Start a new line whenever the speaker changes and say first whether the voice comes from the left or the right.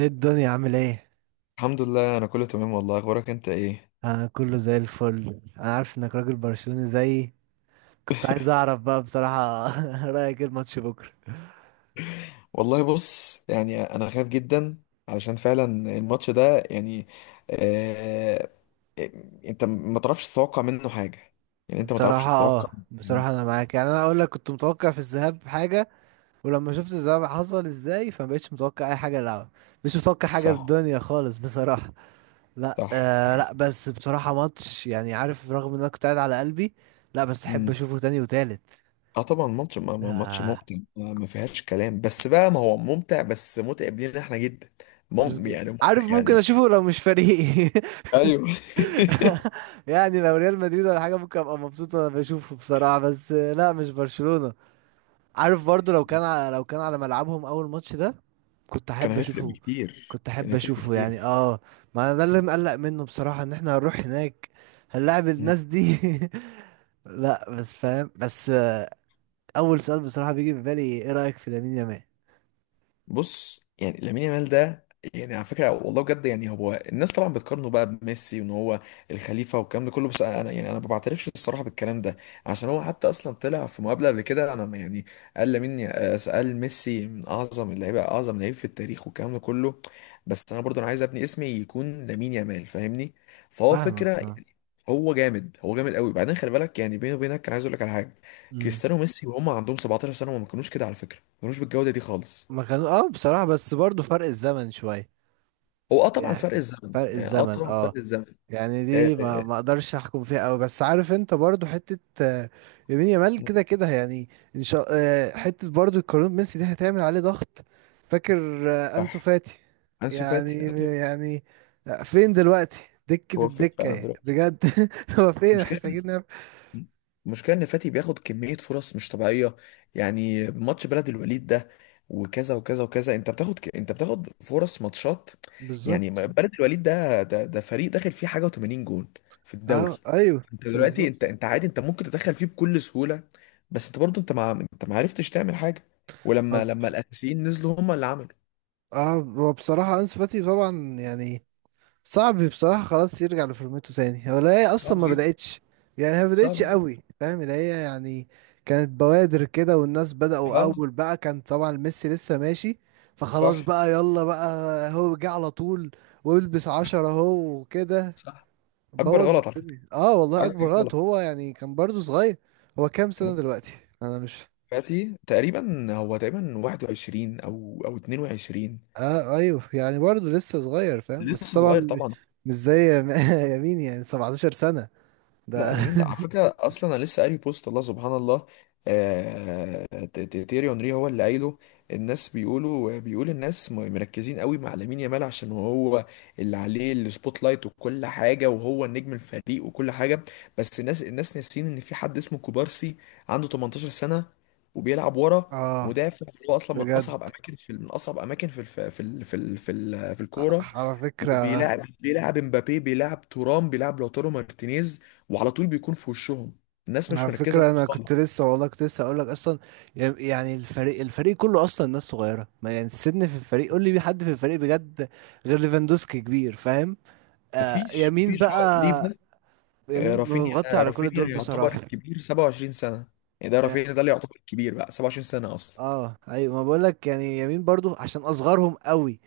right: ايه الدنيا عامل ايه؟
left: الحمد لله، انا كله تمام. والله اخبارك انت ايه؟
right: انا كله زي الفل. انا عارف انك راجل برشلوني زيي. كنت عايز اعرف بقى بصراحة رأيك ايه الماتش بكرة؟
left: والله بص، انا خايف جدا علشان فعلا الماتش ده يعني. آه إيه، انت ما تعرفش تتوقع منه حاجه. يعني انت ما تعرفش
right: بصراحة
left: تتوقع
right: اه، بصراحة انا معاك يعني اقول لك كنت متوقع في الذهاب حاجة، ولما شفت الذهاب حصل ازاي فمبقتش متوقع اي حاجة العب. مش متوقع حاجة
left: صح،
right: الدنيا خالص بصراحة. لا
left: صح،
right: آه لا،
left: صح.
right: بس بصراحة ماتش يعني عارف رغم ان انا كنت قاعد على قلبي. لا بس احب
left: مم.
right: اشوفه تاني وتالت.
left: اه طبعا ماتش ماتش
right: آه.
left: ممتع، ما فيهاش كلام، بس بقى ما هو ممتع بس متعب لينا احنا جدا. يعني متعب
right: عارف ممكن
left: يعني.
right: اشوفه لو مش فريقي
left: ايوه
right: يعني لو ريال مدريد ولا حاجه ممكن ابقى مبسوط وانا بشوفه بصراحه، بس لا مش برشلونه. عارف برضو لو كان على ملعبهم اول ماتش ده كنت
left: كان
right: احب
left: هيفرق
right: اشوفه.
left: بكتير،
right: كنت
left: كان
right: احب
left: هيفرق
right: اشوفه يعني
left: بكتير.
right: اه. ما انا ده اللي مقلق منه بصراحه، ان احنا هنروح هناك هنلاعب الناس دي. لا بس فاهم بس اول سؤال بصراحه بيجي في بالي، ايه رايك في لامين يامال؟
left: بص، يعني لامين يامال ده، يعني على فكره والله بجد، يعني هو الناس طبعا بتقارنه بقى بميسي وان هو الخليفه والكلام ده كله، بس انا ما بعترفش الصراحه بالكلام ده. عشان هو حتى اصلا طلع في مقابله قبل كده. انا ما- يعني قال ميسي من اعظم اللعيبه، اعظم لعيب في التاريخ والكلام ده كله. بس انا عايز ابني اسمي يكون لامين يامال، فاهمني؟ فهو
right: فاهمك
left: فكره
right: فاهم.
left: يعني، هو جامد، هو جامد قوي. بعدين خلي بالك، يعني بيني وبينك، كان عايز اقول لك على حاجه.
right: امم.
left: كريستيانو وميسي وهم عندهم 17 سنه وما كانوش كده على فكره، ما كانوش بالجوده دي خالص.
right: ما كانوا اه بصراحه، بس برضو فرق الزمن شويه
left: هو طبعا فرق
right: يعني.
left: الزمن،
right: فرق الزمن
left: طبعا فرق
right: اه.
left: الزمن.
right: يعني دي
left: آه.
right: ما اقدرش احكم فيها قوي، بس عارف انت برضو حته يمين يامال كده كده يعني. ان شاء حته برضو القانون ميسي دي هتعمل عليه ضغط، فاكر انسو
left: صح.
right: فاتي.
left: انسو
right: يعني
left: فاتي آه طبعا.
right: يعني فين دلوقتي؟ دكه
left: هو فين
right: الدكه
left: فعلا
right: يعني.
left: دلوقتي؟
right: بجد. هو فين؟
left: المشكله
right: محتاجين نعرف.
left: المشكله ان فاتي بياخد كميه فرص مش طبيعيه. يعني ماتش بلد الوليد ده وكذا وكذا وكذا، انت بتاخد فرص ماتشات. يعني
right: بالظبط.
left: بلد الوليد ده، ده فريق داخل فيه حاجه و80 جون في الدوري.
right: اه ايوه.
left: انت دلوقتي،
right: بالظبط.
left: انت عادي، انت ممكن تدخل فيه بكل سهوله. بس انت برضو، انت ما عرفتش تعمل حاجه. ولما
right: طب
left: لما الاساسيين نزلوا، هم اللي عملوا.
right: اه، هو بصراحه انسو فاتي طبعا يعني صعب بصراحة خلاص يرجع لفورمته تاني. هو لا، هي أصلا
left: صعب.
right: ما بدأتش يعني. هي ما
left: صعب.
right: بدأتش قوي، فاهم اللي هي يعني. كانت بوادر كده والناس بدأوا
left: اه.
right: أول بقى. كان طبعا ميسي لسه ماشي فخلاص
left: صح،
right: بقى، يلا بقى. هو جه على طول والبس عشرة هو وكده،
left: صح. اكبر
right: بوظ
left: غلط على فكره،
right: الدنيا. اه والله أكبر
left: اكبر غلط.
right: غلط هو، يعني كان برضو صغير. هو كام
left: كمان.
right: سنة دلوقتي؟ أنا مش.
left: دلوقتي تقريبا، هو تقريبا 21 او 22.
right: اه أيوه، يعني برضو لسه صغير، فاهم، بس
left: لسه
right: طبعا
left: صغير
right: مش.
left: طبعا.
right: مش زي يمين. يعني 17 سنة
left: لا
right: ده.
left: ده مين ده على فكره؟ اصلا انا لسه قاري بوست، الله سبحان الله. تيري اونري هو اللي قايله. الناس بيقول الناس مركزين قوي مع لامين يامال عشان هو اللي عليه السبوت لايت وكل حاجه، وهو النجم الفريق وكل حاجه. بس الناس ناسيين ان في حد اسمه كوبارسي، عنده 18 سنه وبيلعب ورا
right: اه
left: مدافع. هو اصلا من
right: بجد.
left: اصعب اماكن، في من اصعب اماكن في الف... في ال... في ال... في ال... في الكوره.
right: على فكرة.
left: وبيلعب، بيلعب مبابي، بيلعب تورام، بيلعب لوتارو مارتينيز، وعلى طول بيكون في وشهم. الناس مش
right: على
left: مركزه
right: فكرة
left: معاه
right: أنا كنت
left: خالص.
right: لسه والله، كنت لسه أقول لك أصلا يعني الفريق كله أصلا ناس صغيرة. ما يعني السن في الفريق، قول لي مين حد في الفريق بجد غير ليفاندوسكي كبير، فاهم. آه يمين
left: مفيش. هو ليفا،
right: بقى.
left: آه،
right: يمين مغطي
left: رافينيا.
right: على كل
left: رافينيا
right: دول
left: يعتبر
right: بصراحة
left: الكبير، 27 سنه. يعني ده رافينيا ده
right: يعني.
left: اللي يعتبر الكبير بقى، 27 سنه اصلا.
right: اه أيوة، ما بقول لك يعني يمين برضو عشان أصغرهم قوي،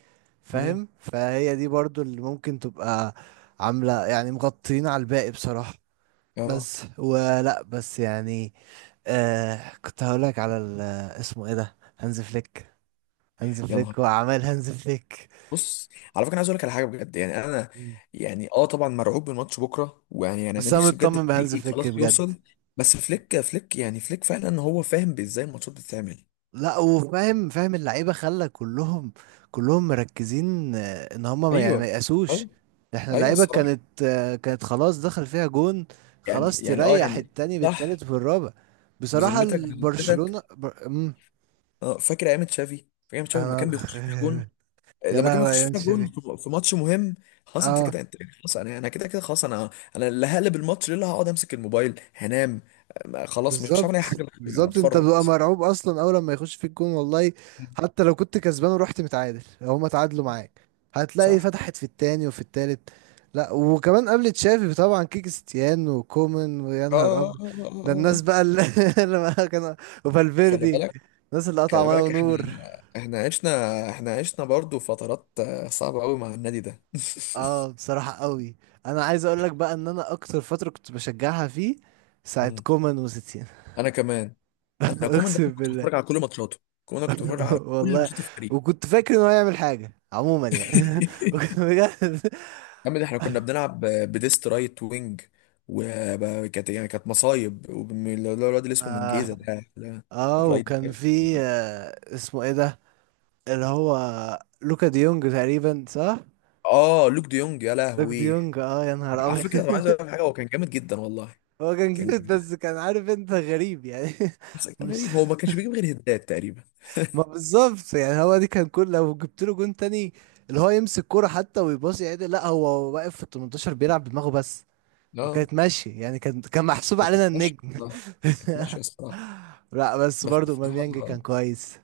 left: امم
right: فاهم. فهي دي برضو اللي ممكن تبقى عاملة يعني مغطيين على الباقي بصراحة.
left: اه
right: بس ولا بس يعني آه، كنت هقولك على اسمه ايه ده؟ هانز فليك. هانز
left: يا نهار.
right: فليك وأعمال هانز فليك.
left: بص، على فكره انا عايز اقول لك على حاجه بجد، يعني انا
right: مم.
left: يعني اه طبعا مرعوب من ماتش بكره. ويعني انا
right: بس انا
left: نفسي بجد
right: مطمن بهانز
left: الفريق
right: فليك
left: خلاص
right: بجد.
left: يوصل. بس فليك، فليك فعلا هو فاهم ازاي الماتشات بتتعمل.
right: لا وفاهم، فاهم اللعيبه، خلى كلهم مركزين ان هم يعني ما
left: ايوه،
right: يقاسوش.
left: ايوه،
right: احنا
left: ايوه،
right: اللعيبه
left: الصراحه.
right: كانت كانت خلاص دخل فيها جون،
left: يعني
right: خلاص
left: يعني اه
right: تريح
left: يعني
right: التاني
left: صح.
right: بالتالت والرابع. بصراحه
left: بذمتك،
right: البرشلونه
left: بذمتك،
right: مم.
left: اه فاكر ايام تشافي؟ فاكر ايام تشافي لما
right: انا
left: كان بيخش فيها جون،
right: يا
left: لما كان
right: لهوي
left: بيخش
right: يا
left: فيها
right: شبي.
left: في ماتش مهم؟ خلاص انت
right: اه
left: كده، انت خلاص، انا كده خلاص. انا انا اللي هقلب الماتش ليه، اللي هقعد امسك الموبايل هنام. خلاص مش هعمل اي
right: بالظبط.
left: حاجه غير
right: بالظبط انت
left: اتفرج
right: بتبقى
left: بس.
right: مرعوب اصلا اول لما يخش في الجون، والله حتى لو كنت كسبان ورحت متعادل، لو هما تعادلوا معاك هتلاقي
left: صح.
right: فتحت في التاني وفي التالت. لا وكمان قبل تشافي طبعا كيكستيان وكومان، ويا
left: اه،
right: نهار
left: اه،
right: ابيض،
left: اه، اه،
right: ده
left: اه، اه.
right: الناس
left: آه.
right: بقى اللي اللي بقى كان
left: خلي
right: وفالفيردي،
left: بالك،
right: الناس اللي قطع
left: خلي
right: ميه
left: بالك احنا،
right: ونور.
left: عشنا، عشنا برضو فترات، آه، صعبه قوي مع النادي ده
right: اه بصراحة قوي. انا عايز اقول لك بقى ان انا اكتر فترة كنت بشجعها فيه ساعة
left: مم.
right: كومان وستين.
left: انا كمان. أنا كومان ده،
right: اقسم
left: أنا كنت
right: بالله.
left: بتفرج على كل ماتشاته. كومان ده كنت بتفرج على كل
right: والله.
left: ماتشات الفريق.
right: وكنت فاكر انه هيعمل حاجة عموما يعني وكان بجد
left: يا عم، ده احنا كنا بنلعب بديست رايت وينج، وكانت يعني كانت مصايب. اللي هو الواد اللي اسمه منجيزة
right: اه.
left: ده الرايت.
right: وكان في آه اسمه ايه ده اللي هو لوكا ديونج تقريبا، صح؟
left: اه لوك ديونج، يا
right: لوكا
left: لهوي.
right: ديونج اه، يا نهار
left: على
right: ابيض.
left: فكرة أنا عايز اقول لك حاجة، هو كان جامد جدا والله.
right: هو كان
left: كان
right: جامد،
left: جامد.
right: بس كان عارف انت غريب يعني.
left: بس كان
right: مش.
left: غريب، هو ما كانش بيجيب غير هدات تقريبا.
right: ما بالظبط يعني، هو دي كان كل لو جبت له جون تاني اللي هو يمسك كرة حتى ويباصي عادي، لا هو واقف في ال 18 بيلعب بدماغه بس.
left: اه.
right: وكانت ماشية يعني، كان محسوب
left: كانت
right: علينا
left: ماشية
right: النجم.
left: الصراحة. كانت ماشية الصراحة،
right: لا بس
left: بس
right: برضو اوباميانج
left: الصراحة
right: كان كويس.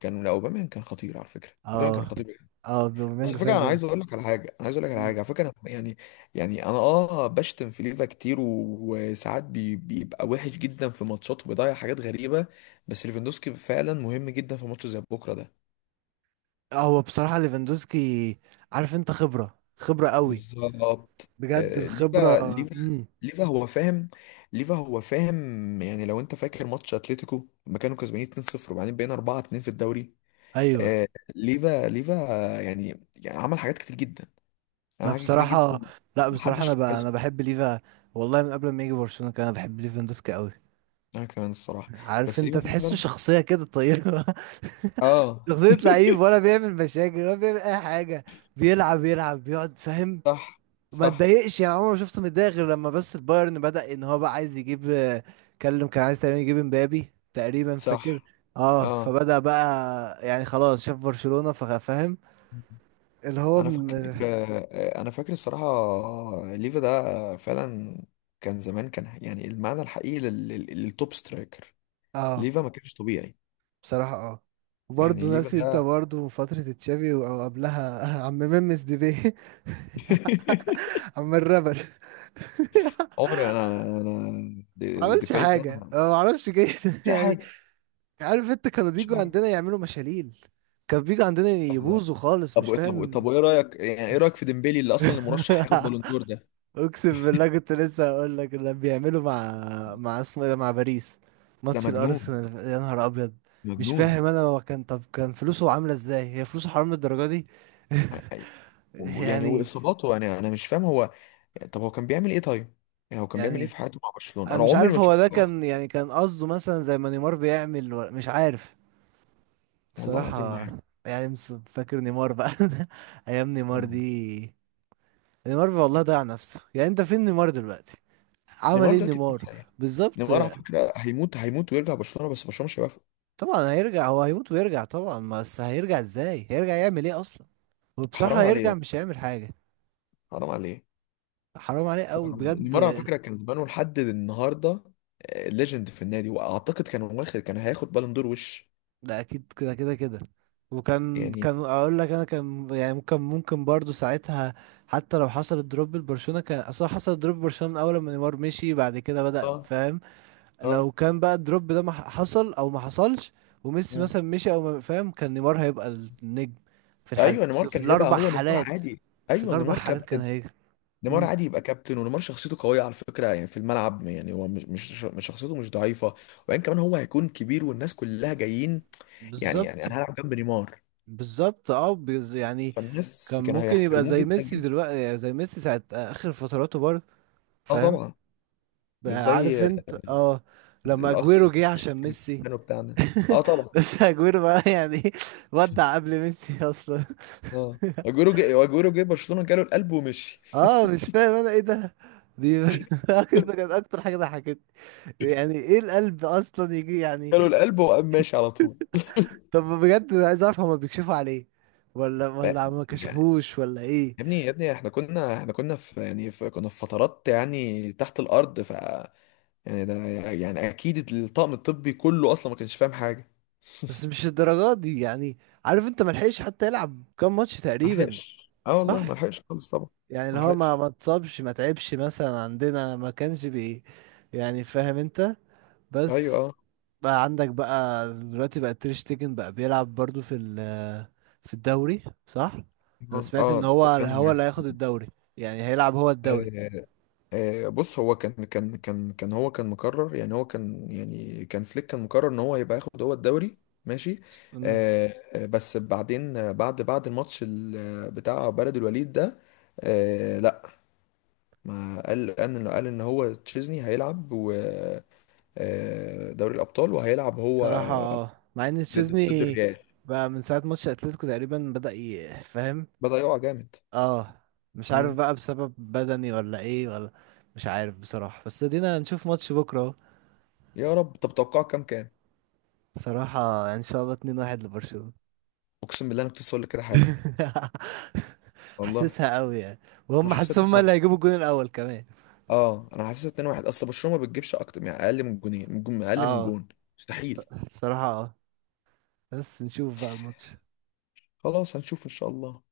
left: كان، لا اوباما كان خطير، على فكرة
right: اه.
left: اوباما كان خطير.
right: اه
left: بس
right: اوباميانج
left: على فكره،
right: فعلا كويس.
left: انا عايز اقول لك على حاجه
right: مم.
left: على فكره أنا يعني، يعني انا اه بشتم في ليفا كتير، وساعات بيبقى وحش جدا في ماتشات، وبيضيع حاجات غريبه. بس ليفاندوسكي فعلا مهم جدا في ماتش زي بكره ده.
right: هو بصراحة ليفاندوسكي، عارف انت، خبرة قوي.
left: بالظبط،
right: بجد
left: آه،
right: الخبرة.
left: ليفا، ليفا،
right: امم.
left: ليفا هو فاهم. ليفا هو فاهم. يعني لو انت فاكر ماتش اتلتيكو، لما كانوا كسبانين 2-0، وبعدين بقينا 4-2 في الدوري.
right: ايوه.
left: آه، ليفا، ليفا، يعني عمل حاجات كتير جدا، يعني
right: ما
left: عمل حاجات كتير جدا.
right: بصراحة لا بصراحة
left: محدش.
right: انا بحب ليفا، والله من قبل ما يجي برشلونة كان انا بحب ليفاندوسكي قوي.
left: انا كمان الصراحة.
right: عارف
left: بس
right: انت
left: ايوه
right: تحسه
left: فعلا.
right: شخصية كده طيبة.
left: اه.
right: شخصية لعيب، ولا بيعمل مشاكل ولا بيعمل أي حاجة. بيلعب، يلعب بيقعد، فاهم.
left: صح،
right: ما
left: صح،
right: اتضايقش يعني، عمري ما شفته متضايق غير لما بس البايرن بدأ إن هو بقى عايز يجيب، كلم كان عايز تقريبا يجيب امبابي تقريبا، فاكر.
left: صح.
right: اه،
left: اه
right: فبدأ بقى يعني خلاص شاف برشلونة ففاهم اللي هو
left: انا فاكر، آه، انا فاكر الصراحة. آه، ليفا ده فعلا كان زمان، كان يعني المعنى الحقيقي للتوب سترايكر.
right: اه
left: ليفا ما كانش طبيعي.
right: بصراحة اه. وبرضه
left: يعني ليفا
right: ناسي انت
left: ده
right: برضه فترة تشافي او قبلها عم ممس ديبي. عم الرابر.
left: عمري انا انا أنا
right: ما
left: دي
right: عملش
left: باي ده
right: حاجة، ما اعرفش جاي
left: مش أي
right: يعني.
left: حاجة،
right: عارف انت، كانوا
left: مش أي
right: بيجوا
left: حاجة.
right: عندنا يعملوا مشاليل، كانوا بيجوا عندنا
left: طب،
right: يبوظوا خالص، مش
left: طب
right: فاهم.
left: وايه رأيك، يعني ايه رأيك في ديمبلي اللي اصلا المرشح هياخد بالون دور ده؟
right: اقسم بالله كنت لسه هقول لك اللي بيعملوا مع اسمه ايه ده، مع باريس.
left: ده
right: ماتش
left: مجنون،
right: الارسنال، يا نهار ابيض. مش
left: مجنون.
right: فاهم انا، هو كان طب كان فلوسه عامله ازاي؟ هي فلوسه حرام للدرجه دي؟ يعني
left: واصاباته، انا مش فاهم هو يعني، طب هو كان بيعمل ايه طيب؟ يعني هو كان بيعمل ايه
right: يعني.
left: في حياته مع برشلونه؟
right: انا
left: انا
right: مش
left: عمري
right: عارف
left: ما شفت
right: هو ده
left: له.
right: كان يعني كان قصده مثلا زي ما نيمار بيعمل مش عارف
left: والله العظيم ما
right: بصراحه.
left: عارف.
right: يعني فاكر نيمار بقى. ايام نيمار
left: أنا-
right: دي، نيمار والله ضيع نفسه. يعني انت فين نيمار دلوقتي؟ عمل
left: نيمار
right: ايه
left: دلوقتي في
right: نيمار؟
left: الحقيقة.
right: بالظبط.
left: نيمار على فكره هيموت، هيموت ويرجع برشلونه، بس برشلونه مش هيوافق.
right: طبعا هيرجع، هو هيموت ويرجع طبعا، بس هيرجع ازاي؟ هيرجع يعمل ايه اصلا؟
left: حرام
right: وبصراحة هيرجع
left: عليه،
right: مش هيعمل حاجة.
left: حرام عليه،
right: حرام عليه قوي
left: حرام عليه.
right: بجد.
left: نيمار على فكره كان زمانه لحد النهارده ليجند في النادي، واعتقد كان هياخد بالون دور وش.
right: لا اكيد كده كده كده. وكان
left: يعني
right: اقول لك انا، كان يعني ممكن ممكن برضو ساعتها حتى لو حصل الدروب لبرشلونة، كان اصلا حصل الدروب لبرشلونة من اول ما نيمار مشي، بعد كده بدأ،
left: اه،
right: فاهم.
left: اه.
right: لو كان بقى الدروب ده ما ح- حصل او ما حصلش وميسي
left: مم.
right: مثلا مشي او ما، فاهم، كان نيمار هيبقى النجم. في الحال،
left: ايوه نيمار
right: في
left: كان هيبقى
right: الاربع
left: هو نيمار،
right: حالات.
left: عادي.
right: في
left: ايوه
right: الاربع
left: نيمار
right: حالات كان
left: كابتن.
right: هيجي.
left: نيمار عادي يبقى كابتن، ونيمار شخصيته قوية على فكرة، يعني في الملعب يعني هو مش، مش شخصيته مش ضعيفة. وبعدين كمان هو هيكون كبير والناس كلها جايين، يعني، انا
right: بالظبط.
left: هلعب جنب نيمار.
right: بالظبط اه، يعني
left: فالناس
right: كان
left: كانوا
right: ممكن يبقى
left: هيحترموه
right: زي
left: جدا
right: ميسي
left: جدا.
right: دلوقتي، يعني زي ميسي ساعة آخر فتراته برضه،
left: اه
right: فاهم
left: طبعا. مش
right: بقى. عارف
left: زي
right: انت اه، لما
left: الاخ.
right: اجويرو جه عشان ميسي.
left: كانوا بتاعنا. اه طبعا.
right: بس اجويرو بقى يعني ودع قبل ميسي اصلا.
left: اه اجويرو جه، برشلونة جاله القلب ومشي.
right: اه مش فاهم انا ايه ده، دي كده كانت اكتر حاجة ضحكتني. يعني ايه القلب اصلا يجي يعني؟
left: جاله القلب وقام ماشي على طول.
right: طب بجد انا عايز اعرف، هما بيكشفوا عليه ولا
left: لا،
right: ما
left: يعني
right: كشفوش، ولا ايه؟
left: يا ابني، يا ابني احنا كنا، احنا كنا في يعني في كنا في فترات، يعني تحت الارض ف، يعني ده، يعني اكيد الطاقم الطبي كله اصلا ما كانش فاهم حاجه.
right: بس مش الدرجات دي يعني. عارف انت ملحقش حتى يلعب كام ماتش تقريبا،
left: ملحقش، اه والله ما
right: صح؟
left: لحقش خالص طبعا.
right: يعني
left: ما
right: اللي هو
left: لحقش.
right: ما اتصابش، ما تعبش مثلا، عندنا ما كانش بي يعني، فاهم انت.
left: ايوه،
right: بس
left: اه،
right: بقى عندك بقى دلوقتي بقى تير شتيجن بقى بيلعب برضو في في الدوري، صح؟ انا
left: اه.
right: سمعت ان
left: آه، يا
right: هو
left: نهار
right: اللي هياخد الدوري، يعني هيلعب هو الدوري.
left: أبيض. آه. آه بص، هو كان هو كان مقرر، يعني هو كان يعني كان فليك كان مقرر ان هو هيبقى ياخد هو الدوري. ماشي.
right: امم.
left: آه. آه، بس بعدين آه، بعد الماتش بتاع بلد الوليد ده. آه لا، ما قال قال انه، قال ان هو تشيزني هيلعب، و آه، دوري الابطال وهيلعب هو
right: صراحة اه، مع ان
left: ضد،
right: تشيزني
left: الريال.
right: بقى من ساعة ماتش اتلتيكو تقريبا بدأ يفهم.
left: بضيعه جامد.
right: اه، مش عارف
left: مم.
right: بقى بسبب بدني ولا ايه ولا. مش عارف بصراحة، بس ادينا نشوف ماتش بكرة اهو.
left: يا رب. طب توقعه كام،
right: بصراحة يعني ان شاء الله 2-1 لبرشلونة.
left: اقسم بالله انا كنت لسه هقول لك كده حالا، والله.
right: حاسسها قوي يعني.
left: انا
right: وهم
left: حسيت
right: حاسسهم هم
left: 2-1.
right: اللي هيجيبوا الجون الاول كمان.
left: اه انا حسيت 2-1. اصل برشلونه ما بتجيبش اكتر، يعني اقل من جونين، من جون اقل من
right: اه
left: جون مستحيل.
right: بصراحة اه، بس نشوف بقى الماتش.
left: خلاص، هنشوف ان شاء الله.